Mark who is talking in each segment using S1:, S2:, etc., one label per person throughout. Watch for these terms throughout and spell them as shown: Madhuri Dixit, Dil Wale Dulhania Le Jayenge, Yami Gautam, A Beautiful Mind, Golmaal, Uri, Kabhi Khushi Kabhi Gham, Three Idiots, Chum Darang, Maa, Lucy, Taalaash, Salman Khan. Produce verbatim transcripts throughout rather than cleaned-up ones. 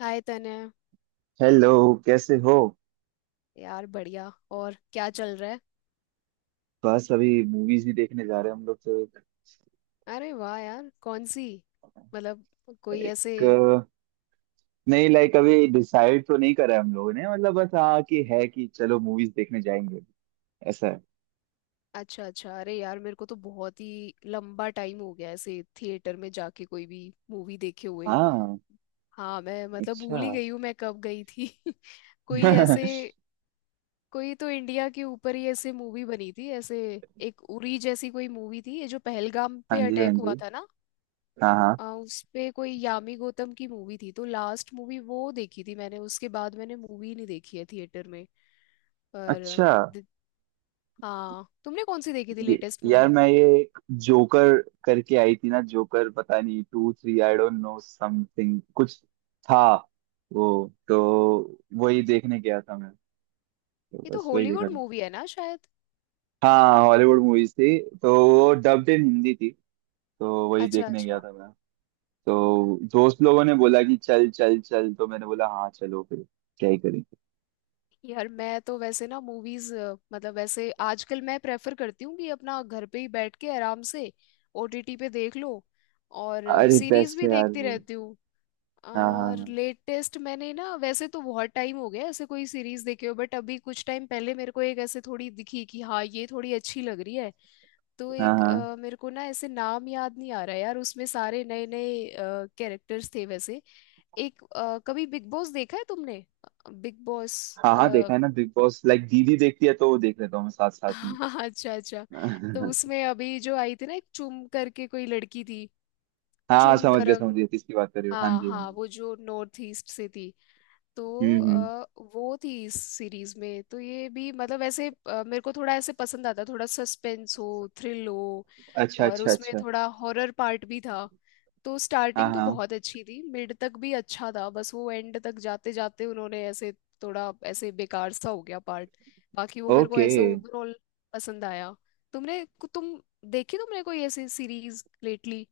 S1: हाय तने।
S2: हेलो। कैसे हो?
S1: यार बढ़िया। और क्या चल रहा है?
S2: बस अभी मूवीज भी देखने जा रहे हैं हम लोग तो।
S1: अरे वाह यार! कौन सी? मतलब कोई ऐसे।
S2: एक अ, नहीं लाइक अभी डिसाइड तो नहीं करा है हम लोगों ने, मतलब बस हाँ कि है कि चलो मूवीज देखने जाएंगे ऐसा है।
S1: अच्छा अच्छा। अरे यार, मेरे को तो बहुत ही लंबा टाइम हो गया ऐसे थिएटर में जाके कोई भी मूवी देखे हुए।
S2: हाँ।
S1: हाँ, मैं मतलब
S2: अच्छा।
S1: भूल ही गई हूँ मैं कब गई थी। कोई
S2: हाँ
S1: ऐसे। कोई तो इंडिया के ऊपर ही ऐसे मूवी बनी थी ऐसे। एक उरी जैसी कोई मूवी थी, ये जो पहलगाम
S2: जी
S1: पे
S2: हाँ
S1: अटैक हुआ
S2: जी।
S1: था ना।
S2: हाँ हाँ।
S1: अ, उस पे कोई यामी गौतम की मूवी थी। तो लास्ट मूवी वो देखी थी मैंने, उसके बाद मैंने मूवी नहीं देखी है थिएटर में। पर
S2: अच्छा।
S1: दि- हाँ, तुमने कौन सी देखी थी
S2: ये
S1: लेटेस्ट
S2: यार
S1: मूवी?
S2: मैं ये एक जोकर करके आई थी ना, जोकर। पता नहीं two three, I don't know something कुछ था वो। तो वही देखने गया था मैं, तो
S1: ये तो
S2: बस वही देखा।
S1: हॉलीवुड मूवी है ना, शायद।
S2: हाँ हॉलीवुड मूवीज थी तो वो डब्ड इन हिंदी थी, तो वही
S1: अच्छा
S2: देखने गया
S1: अच्छा।
S2: था मैं। तो दोस्त लोगों ने बोला कि चल चल चल, तो मैंने बोला हाँ चलो फिर, क्या ही करेंगे।
S1: यार मैं तो वैसे ना मूवीज, मतलब वैसे आजकल मैं प्रेफर करती हूँ कि अपना घर पे ही बैठ के आराम से ओ टी टी पे देख लो। और
S2: अरे
S1: सीरीज
S2: बेस्ट
S1: भी
S2: है यार
S1: देखती
S2: वो।
S1: रहती हूँ।
S2: हाँ
S1: और
S2: हाँ
S1: लेटेस्ट मैंने ना, वैसे तो बहुत टाइम हो गया ऐसे कोई सीरीज देखे हो, बट अभी कुछ टाइम पहले मेरे को एक ऐसे थोड़ी दिखी कि हाँ ये थोड़ी अच्छी लग रही है। तो
S2: हाँ
S1: एक
S2: हाँ
S1: अ, मेरे को ना ऐसे नाम याद नहीं आ रहा यार, उसमें सारे नए नए कैरेक्टर्स थे वैसे। एक अ, कभी बिग बॉस देखा है तुमने? बिग बॉस,
S2: हाँ हाँ हाँ, देखा
S1: हाँ।
S2: है ना बिग बॉस। लाइक दीदी देखती है तो वो देख लेता हूँ मैं साथ साथ
S1: अच्छा अच्छा। तो
S2: में।
S1: उसमें अभी जो आई थी ना, एक चुम करके कोई लड़की थी,
S2: हाँ
S1: चुम
S2: समझ गया समझ
S1: दरंग।
S2: गया, किसकी बात कर रहे हो। हाँ
S1: हाँ
S2: जी हाँ
S1: हाँ,
S2: जी।
S1: वो जो नॉर्थ ईस्ट से थी। तो
S2: हम्म हम्म।
S1: अ, वो थी इस सीरीज में। तो ये भी मतलब ऐसे अ, मेरे को थोड़ा ऐसे पसंद आता, थोड़ा सस्पेंस हो, थ्रिल हो,
S2: अच्छा
S1: और
S2: अच्छा
S1: उसमें
S2: अच्छा।
S1: थोड़ा हॉरर पार्ट भी था। तो
S2: हाँ
S1: स्टार्टिंग तो
S2: हाँ।
S1: बहुत अच्छी थी, मिड तक भी अच्छा था, बस वो एंड तक जाते जाते उन्होंने ऐसे थोड़ा ऐसे बेकार सा हो गया पार्ट। बाकी वो मेरे को
S2: ओके।
S1: ऐसे ओवरऑल पसंद आया। तुमने तुम देखी तुमने कोई ऐसी सीरीज लेटली?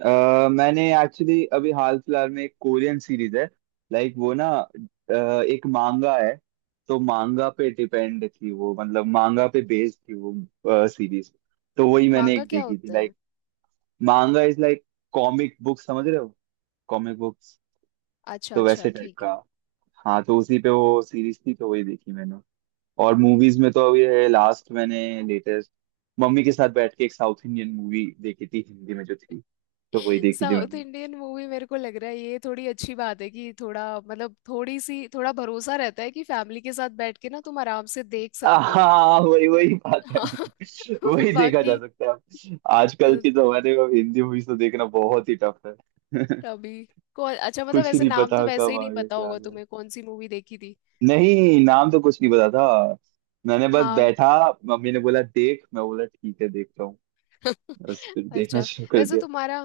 S2: अ, मैंने एक्चुअली अभी हाल फिलहाल में एक कोरियन सीरीज है। लाइक वो ना अ, एक मांगा है, तो मांगा पे डिपेंड थी वो, मतलब मांगा पे बेस्ड थी वो सीरीज। तो वही मैंने
S1: मांगा
S2: एक
S1: क्या
S2: देखी थी
S1: होता है?
S2: Like. Manga is like comic book, समझ रहे हो? कॉमिक बुक्स,
S1: अच्छा
S2: तो
S1: अच्छा,
S2: वैसे टाइप
S1: ठीक
S2: का।
S1: है।
S2: हाँ तो उसी पे वो सीरीज थी, तो वही देखी मैंने। और मूवीज में तो अभी है लास्ट मैंने लेटेस्ट मम्मी के साथ बैठ के एक साउथ इंडियन मूवी देखी थी हिंदी में जो थी, तो वही देखी थी
S1: साउथ
S2: मैंने।
S1: इंडियन मूवी मेरे को लग रहा है ये थोड़ी अच्छी बात है कि थोड़ा मतलब थोड़ी सी, थोड़ा भरोसा रहता है कि फैमिली के साथ बैठ के ना तुम आराम से देख सकते हो।
S2: हाँ वही वही बात है,
S1: हाँ।
S2: नहीं वही देखा जा
S1: बाकी
S2: सकता है आजकल
S1: तो
S2: के जमाने में, हिंदी मूवीज तो देखना बहुत ही टफ है।
S1: तभी को अच्छा, मतलब
S2: कुछ ही
S1: ऐसे
S2: नहीं
S1: नाम तो
S2: पता
S1: वैसे
S2: कब
S1: ही
S2: आ
S1: नहीं
S2: गया
S1: पता
S2: क्या आ
S1: होगा
S2: गया,
S1: तुम्हें कौन सी मूवी देखी थी।
S2: नहीं नाम तो कुछ नहीं पता था। मैंने बस
S1: हाँ।
S2: बैठा, मम्मी ने बोला देख, मैं बोला ठीक है देखता हूँ, बस फिर देखना
S1: अच्छा,
S2: शुरू कर
S1: वैसे
S2: दिया।
S1: तुम्हारा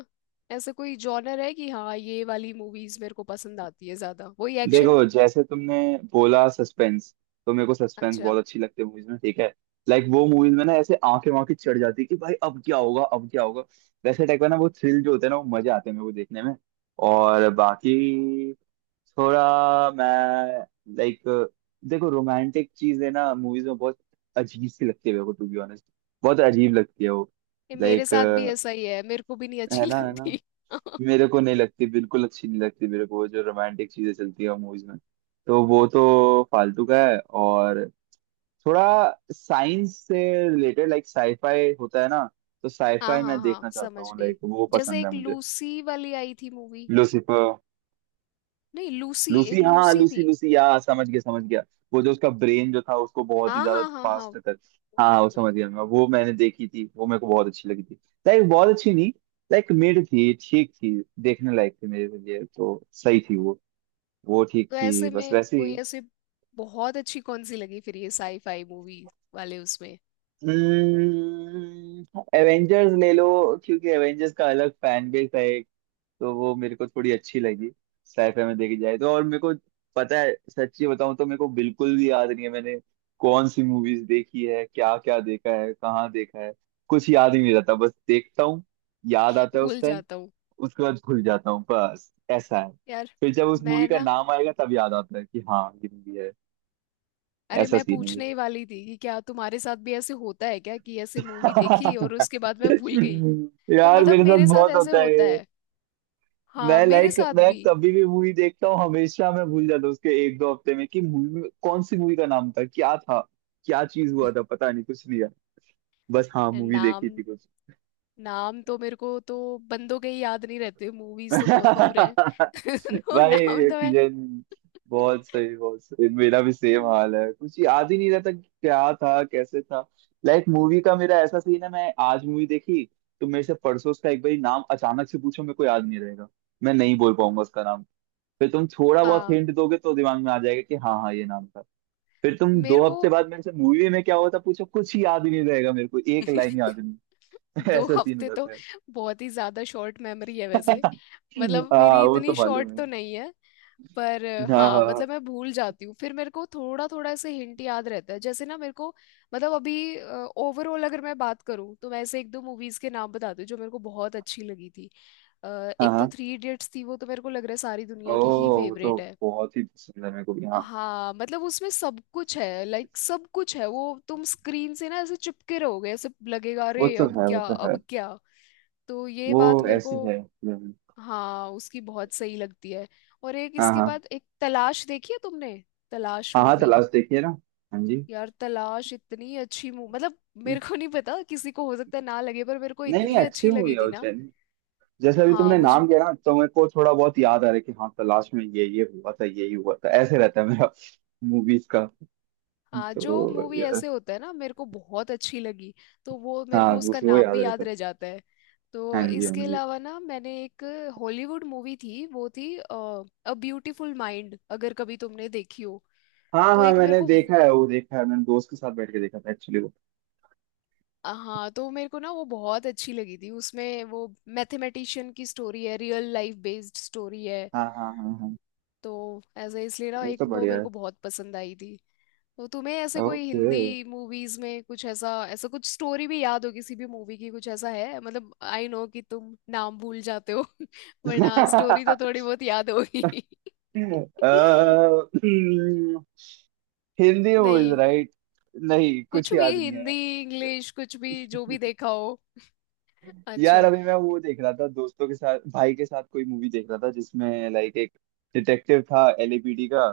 S1: ऐसे कोई जॉनर है कि हाँ ये वाली मूवीज मेरे को पसंद आती है ज्यादा, वही एक्शन?
S2: देखो जैसे तुमने बोला सस्पेंस, तो मेरे को सस्पेंस
S1: अच्छा,
S2: बहुत अच्छी लगती है मूवीज में, ठीक है। लाइक वो मूवीज में ना ऐसे आंखें वाँखें चढ़ जाती है कि भाई अब क्या होगा अब क्या होगा, वैसे टाइप का ना वो थ्रिल जो होता है ना, वो मजे आते हैं मेरे को देखने में। और बाकी थोड़ा मैं लाइक, देखो रोमांटिक चीजें ना मूवीज में बहुत अजीब सी लगती है मेरे को, टू बी ऑनेस्ट बहुत अजीब लगती है वो।
S1: ये मेरे
S2: लाइक है
S1: साथ भी ऐसा ही है, मेरे को भी नहीं अच्छी
S2: ना? है ना?
S1: लगती।
S2: मेरे को नहीं लगती, बिल्कुल अच्छी नहीं लगती मेरे को वो जो रोमांटिक चीजें चलती है मूवीज में, तो वो तो फालतू का है। और थोड़ा साइंस से रिलेटेड लाइक साईफाई होता है ना, तो
S1: हाँ
S2: साईफाई
S1: हाँ
S2: मैं
S1: हाँ,
S2: देखना चाहता
S1: समझ
S2: हूँ,
S1: गई।
S2: लाइक वो
S1: जैसे
S2: पसंद है
S1: एक
S2: मुझे।
S1: लूसी वाली आई थी मूवी।
S2: लूसीफर?
S1: नहीं, लूसी,
S2: लूसी,
S1: एक
S2: हाँ
S1: लूसी
S2: लूसी
S1: थी।
S2: लूसी, या समझ गया समझ गया। वो जो उसका ब्रेन जो था उसको बहुत ही
S1: हाँ
S2: ज्यादा
S1: हाँ हाँ हाँ,
S2: फास्ट तक, हाँ हाँ, वो
S1: वही।
S2: समझ गया मैं, वो मैंने देखी थी, वो मेरे को बहुत अच्छी लगी थी। लाइक बहुत अच्छी नहीं, लाइक मिड थी, ठीक थी, देखने लायक थी, मेरे लिए तो सही थी वो। वो ठीक
S1: तो
S2: थी
S1: ऐसे
S2: बस
S1: में
S2: वैसे
S1: कोई
S2: ही।
S1: ऐसे बहुत अच्छी कौन सी लगी फिर ये साईफाई मूवी वाले उसमें?
S2: एवेंजर्स ले लो, क्योंकि एवेंजर्स का अलग फैन बेस है एक, तो वो मेरे को थोड़ी अच्छी लगी साइफाई में देखी जाए तो। और मेरे को पता है, सच्ची बताऊं तो मेरे को बिल्कुल भी याद नहीं है मैंने कौन सी मूवीज देखी है क्या क्या देखा है कहाँ देखा है, कुछ याद ही नहीं रहता, बस देखता हूँ, याद आता है उस
S1: भूल
S2: टाइम,
S1: जाता हूँ
S2: उसके बाद भूल जाता हूँ, बस ऐसा है।
S1: यार
S2: फिर जब उस मूवी
S1: मैं
S2: का
S1: ना।
S2: नाम आएगा तब याद आता है कि हाँ ये मूवी है।
S1: अरे
S2: ऐसा
S1: मैं
S2: सीन है
S1: पूछने ही वाली थी कि क्या तुम्हारे साथ भी ऐसे होता है क्या, कि
S2: ये।
S1: ऐसे मूवी देखी और उसके बाद मैं भूल गई। तो
S2: यार
S1: मतलब
S2: मेरे साथ
S1: मेरे साथ
S2: बहुत
S1: ऐसे
S2: होता है
S1: होता
S2: ये।
S1: है। हाँ
S2: मैं
S1: मेरे
S2: लाइक,
S1: साथ
S2: मैं
S1: भी।
S2: कभी भी मूवी देखता हूँ हमेशा मैं भूल जाता हूँ उसके एक दो हफ्ते में कि मूवी में कौन सी मूवी का नाम था क्या था क्या चीज हुआ था पता नहीं कुछ नहीं यार, बस हाँ मूवी देखी
S1: नाम,
S2: थी।
S1: नाम तो मेरे को तो बंदों के ही याद नहीं रहते, मूवीज तो बहुत दूर है। तो नाम
S2: भाई
S1: तो मैं,
S2: किशन। बहुत सही बहुत सही, मेरा भी सेम हाल है, कुछ याद ही नहीं रहता कि क्या था कैसे था। लाइक मूवी का मेरा ऐसा सीन है, मैं आज मूवी देखी तो मेरे से परसों उसका एक बार नाम अचानक से पूछो, मेरे को याद नहीं रहेगा, मैं नहीं बोल पाऊंगा उसका नाम। फिर तुम थोड़ा बहुत
S1: हाँ
S2: हिंट दोगे तो दिमाग में आ जाएगा कि हाँ हाँ ये नाम था। फिर तुम
S1: मेरे
S2: दो
S1: को।
S2: हफ्ते बाद मेरे से मूवी में क्या हुआ था पूछो, कुछ ही याद ही नहीं रहेगा मेरे को, एक लाइन याद नहीं।
S1: दो
S2: ऐसा सीन हो
S1: हफ्ते तो,
S2: जाता है।
S1: बहुत ही ज्यादा शॉर्ट मेमोरी है वैसे। मतलब
S2: हाँ
S1: मेरी
S2: वो तो
S1: इतनी
S2: मालूम
S1: शॉर्ट
S2: है।
S1: तो नहीं है। पर अ,
S2: हाँ हाँ
S1: हाँ
S2: हाँ।
S1: मतलब मैं भूल जाती हूँ, फिर मेरे को थोड़ा थोड़ा ऐसे हिंट याद रहता है जैसे ना मेरे को। मतलब अभी ओवरऑल अगर मैं बात करूँ, तो मैं ऐसे एक दो मूवीज के नाम बताती हूँ जो मेरे को बहुत अच्छी लगी थी। अ,
S2: हाँ
S1: एक तो
S2: हाँ।
S1: थ्री इडियट्स थी, वो तो मेरे को लग रहा है सारी दुनिया
S2: ओह
S1: की ही
S2: वो तो
S1: फेवरेट है।
S2: बहुत ही पसंद है मेरे को भी, हाँ।
S1: हाँ मतलब उसमें सब कुछ है, लाइक सब कुछ है। वो तुम स्क्रीन से ना ऐसे चिपके रहोगे, ऐसे लगेगा
S2: वो
S1: अरे
S2: तो
S1: अब
S2: है वो
S1: क्या
S2: तो है।
S1: अब क्या। तो ये बात
S2: वो
S1: मेरे को,
S2: ऐसी है हम्म।
S1: हाँ उसकी बहुत सही लगती है। और एक
S2: हाँ
S1: इसके
S2: हाँ
S1: बाद, एक तलाश देखी है तुमने? तलाश
S2: हाँ हाँ,
S1: मूवी।
S2: तलाश देखिए ना। हाँ जी।
S1: यार तलाश इतनी अच्छी मूवी मतलब, मेरे को नहीं पता किसी को हो सकता है ना लगे, पर मेरे को
S2: नहीं नहीं
S1: इतनी
S2: अच्छी
S1: अच्छी
S2: हुई
S1: लगी
S2: है
S1: थी
S2: वो
S1: ना।
S2: चैनल, जैसे अभी
S1: हाँ
S2: तुमने
S1: मुझे
S2: नाम किया ना तो मेरे को थोड़ा बहुत याद आ रहा है कि हाँ तलाश में ये ये हुआ था, ये ही हुआ था, ऐसे रहता है मेरा मूवीज का।
S1: आ, जो
S2: तो
S1: मूवी
S2: ये-
S1: ऐसे होता है ना मेरे को बहुत अच्छी लगी, तो वो मेरे
S2: हाँ
S1: को उसका
S2: उसमें वो
S1: नाम
S2: याद
S1: भी
S2: रहता
S1: याद
S2: है।
S1: रह जाता है।
S2: हाँ
S1: तो
S2: जी हाँ
S1: इसके
S2: जी।
S1: अलावा ना मैंने एक हॉलीवुड मूवी थी, वो थी अ ब्यूटीफुल माइंड, अगर कभी तुमने देखी हो।
S2: हाँ
S1: तो
S2: हाँ
S1: एक मेरे
S2: मैंने
S1: को वो-
S2: देखा है, वो देखा है मैंने, दोस्त के साथ बैठ के देखा था एक्चुअली वो।
S1: हाँ, तो मेरे को ना वो बहुत अच्छी लगी थी, उसमें वो मैथमेटिशियन की स्टोरी है, रियल लाइफ बेस्ड स्टोरी है।
S2: हाँ हाँ हाँ हाँ।
S1: तो ऐसे इसलिए ना
S2: वो
S1: एक
S2: तो
S1: वो
S2: बढ़िया
S1: मेरे
S2: है।
S1: को बहुत पसंद आई थी। तो तुम्हें ऐसे कोई
S2: Okay.
S1: हिंदी मूवीज में कुछ ऐसा ऐसा कुछ स्टोरी भी याद हो किसी भी मूवी की? कुछ ऐसा है, मतलब आई नो कि तुम नाम भूल जाते हो। वरना स्टोरी
S2: uh,
S1: तो थोड़ी बहुत याद होगी।
S2: hmm, हिंदी मूवीज
S1: नहीं,
S2: राइट? नहीं कुछ
S1: कुछ भी
S2: याद नहीं
S1: हिंदी
S2: है।
S1: इंग्लिश कुछ भी जो भी देखा हो।
S2: यार
S1: अच्छा।
S2: अभी मैं वो देख रहा था दोस्तों के साथ, भाई के साथ कोई मूवी देख रहा था जिसमें लाइक एक डिटेक्टिव था एलएपीडी का,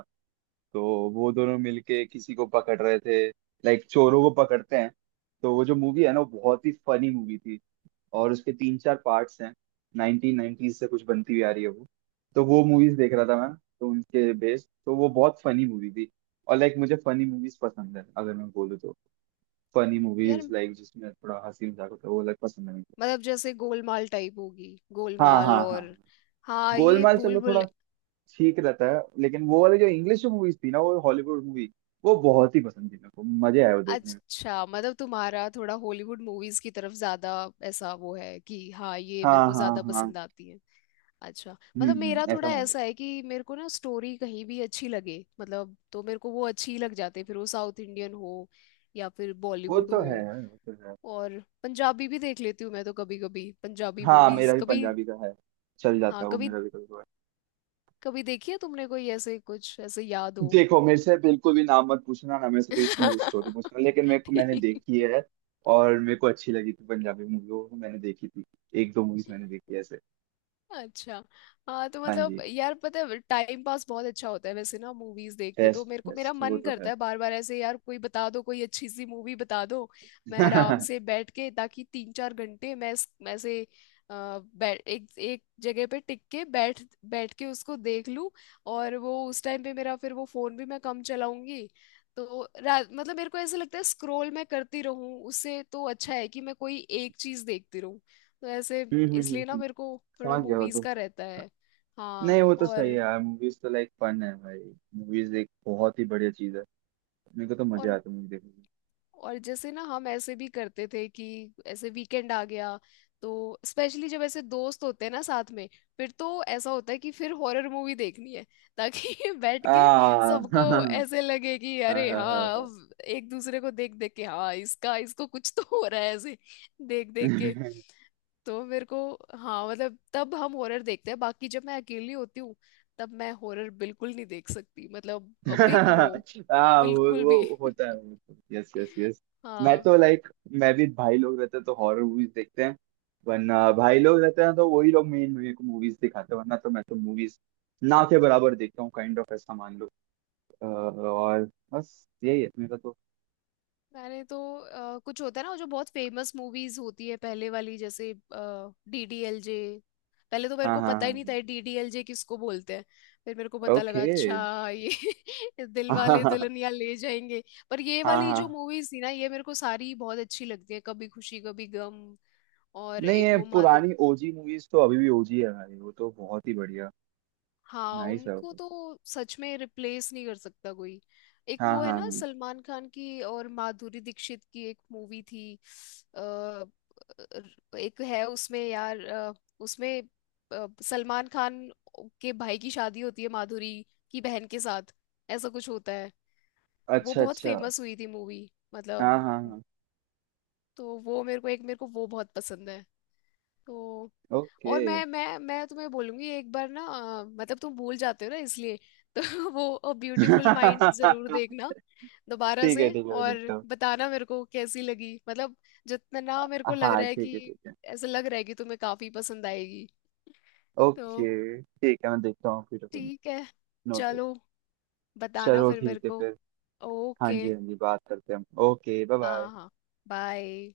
S2: तो वो दोनों मिलके किसी को पकड़ रहे थे, लाइक चोरों को पकड़ते हैं। तो वो जो मूवी है ना वो बहुत ही फनी मूवी थी, और उसके तीन चार पार्ट्स हैं, नाइनटीन नाइनटीज से कुछ बनती हुई आ रही है वो। तो वो मूवीज देख रहा था मैं, तो उनके बेस्ड तो वो बहुत फनी मूवी थी। और लाइक मुझे फनी मूवीज पसंद है अगर मैं बोलूँ तो, फनी
S1: यार
S2: मूवीज लाइक जिसमें थोड़ा हंसी मजाक होता है, वो अलग पसंद है मुझे।
S1: मतलब जैसे गोलमाल टाइप होगी,
S2: हाँ
S1: गोलमाल
S2: हाँ हाँ,
S1: और हाँ ये
S2: गोलमाल
S1: भूल
S2: चलो
S1: भुल।
S2: थोड़ा ठीक रहता है, लेकिन वो वाली जो इंग्लिश मूवीज थी ना, वो हॉलीवुड मूवी वो बहुत ही पसंद थी मेरे को, मजे आए वो देखने में।
S1: अच्छा मतलब तुम्हारा थोड़ा हॉलीवुड मूवीज की तरफ ज्यादा, ऐसा वो है कि हाँ ये मेरे
S2: हाँ
S1: को
S2: हाँ
S1: ज्यादा
S2: हाँ,
S1: पसंद आती है? अच्छा।
S2: हम्म
S1: मतलब मेरा
S2: हम्म, ऐसा
S1: थोड़ा
S2: मान लो।
S1: ऐसा है कि मेरे को ना स्टोरी कहीं भी अच्छी लगे मतलब, तो मेरे को वो अच्छी लग जाती है, फिर वो साउथ इंडियन हो या फिर
S2: वो
S1: बॉलीवुड
S2: तो
S1: हो।
S2: है वो तो है।
S1: और पंजाबी भी देख लेती हूँ मैं तो, कभी कभी पंजाबी
S2: हाँ
S1: मूवीज
S2: मेरा भी
S1: कभी।
S2: पंजाबी का है, चल जाता
S1: हाँ
S2: है वो
S1: कभी
S2: मेरा भी कभी कभार।
S1: कभी देखी है तुमने कोई ऐसे, कुछ ऐसे याद हो?
S2: देखो मेरे से बिल्कुल भी नाम मत पूछना ना, मेरे से कोई इसमें स्टोरी पूछना, लेकिन मेरे को मैंने
S1: ठीक,
S2: देखी है, और मेरे को अच्छी लगी थी पंजाबी मूवी, वो तो मैंने देखी थी। एक दो मूवीज मैंने देखी है ऐसे।
S1: अच्छा। हाँ तो
S2: हाँ
S1: मतलब
S2: जी।
S1: यार पता है टाइम पास बहुत अच्छा होता है वैसे ना मूवीज देख के, तो
S2: बेस्ट
S1: मेरे को मेरा
S2: बेस्ट वो
S1: मन
S2: तो
S1: करता
S2: है।
S1: है बार बार ऐसे, यार कोई बता दो कोई अच्छी सी मूवी बता दो। मैं आराम
S2: हम्म
S1: से बैठ के, ताकि तीन चार घंटे मैं इस- मैं ऐसे अ, बै- एक एक जगह पे टिक के बैठ बैठ के उसको देख लूं। और वो उस टाइम पे मेरा फिर वो फोन भी मैं कम चलाऊंगी। तो रा- मतलब मेरे को ऐसा लगता है स्क्रोल मैं करती रहूं उससे तो अच्छा है कि मैं कोई एक चीज देखती रहूं। तो ऐसे
S2: हम्म हम्म
S1: इसलिए ना
S2: हम्म।
S1: मेरे को थोड़ा
S2: समझ गया वो
S1: मूवीज
S2: तो।
S1: का रहता है। हाँ।
S2: नहीं वो तो सही है
S1: और
S2: यार, मूवीज तो लाइक फन है भाई, मूवीज एक बहुत ही बढ़िया चीज है, मेरे को तो मजे
S1: और
S2: आते हैं मूवी देखने में।
S1: और जैसे ना हम ऐसे भी करते थे कि ऐसे वीकेंड आ गया, तो स्पेशली जब ऐसे दोस्त होते हैं ना साथ में, फिर तो ऐसा होता है कि फिर हॉरर मूवी देखनी है। ताकि बैठ के
S2: आ।
S1: सबको
S2: हाँ
S1: ऐसे लगे कि
S2: हाँ
S1: अरे
S2: हाँ
S1: हाँ,
S2: हाँ।
S1: अब एक दूसरे को देख देख के, हाँ इसका इसको कुछ तो हो रहा है ऐसे देख देख के। तो मेरे को, हाँ मतलब तब हम हॉरर देखते हैं। बाकी जब मैं अकेली होती हूँ, तब मैं हॉरर बिल्कुल नहीं देख सकती मतलब, बिग नो,
S2: हाँ वो
S1: बिल्कुल भी।
S2: वो होता है वो। Yes yes yes. मैं
S1: हाँ।
S2: तो लाइक, मैं भी भाई लोग रहते हैं तो हॉरर मूवीज देखते हैं, वरना भाई लोग रहते हैं तो वही लोग मेन मेरे को मूवीज दिखाते हैं, वरना तो मैं तो मूवीज ना के बराबर देखता हूँ, काइंड ऑफ ऐसा मान लो। अ, और बस यही है मेरा तो।
S1: मैंने तो अ, कुछ होता है ना वो जो बहुत फेमस मूवीज होती है पहले वाली, जैसे डी डी एल जे। पहले तो मेरे
S2: हाँ
S1: को
S2: हाँ
S1: पता ही नहीं
S2: हाँ।
S1: था डी डी एल जे किसको बोलते हैं, फिर मेरे को पता लगा
S2: ओके।
S1: अच्छा ये दिल
S2: हाँ
S1: वाले
S2: Okay.
S1: दुल्हनिया ले जाएंगे। पर ये
S2: हाँ
S1: वाली जो
S2: हाँ।
S1: मूवीज थी ना ये मेरे को सारी बहुत अच्छी लगती है, कभी खुशी कभी गम और
S2: नहीं
S1: एक
S2: ये
S1: वो माँ।
S2: पुरानी ओजी मूवीज तो अभी भी ओजी है भाई, वो तो बहुत ही बढ़िया
S1: हाँ
S2: नाइस है वो
S1: उनको
S2: तो।
S1: तो सच में रिप्लेस नहीं कर सकता कोई। एक
S2: हाँ हाँ
S1: वो है ना
S2: हाँ।
S1: सलमान खान की और माधुरी दीक्षित की एक मूवी थी। अ, अ, एक है उसमें यार, अ, उसमें अ, सलमान खान के भाई की शादी होती है माधुरी की बहन के साथ, ऐसा कुछ होता है। वो
S2: अच्छा
S1: बहुत
S2: अच्छा।
S1: फेमस हुई थी मूवी
S2: हाँ
S1: मतलब,
S2: हाँ हाँ।
S1: तो वो मेरे को, एक मेरे को वो बहुत पसंद है। तो
S2: ओके
S1: और मैं मैं मैं तुम्हें बोलूंगी एक बार ना, अ, मतलब तुम भूल जाते हो ना इसलिए। तो वो ब्यूटीफुल माइंड
S2: ठीक
S1: जरूर देखना
S2: है
S1: दोबारा
S2: ठीक
S1: से,
S2: है मैं
S1: और
S2: देखता हूँ।
S1: बताना मेरे को कैसी लगी मतलब। जितना ना मेरे को लग
S2: हाँ
S1: रहा है
S2: ठीक है ठीक
S1: कि,
S2: है।
S1: ऐसा लग रहा है कि तुम्हें काफी पसंद आएगी। तो
S2: ओके ठीक है मैं देखता हूँ फिर।
S1: ठीक है,
S2: नोट।
S1: चलो बताना
S2: चलो
S1: फिर मेरे
S2: ठीक है
S1: को।
S2: फिर। हाँ
S1: ओके।
S2: जी हाँ जी बात करते हैं हम, ओके बाय
S1: हाँ
S2: बाय।
S1: हाँ, बाय।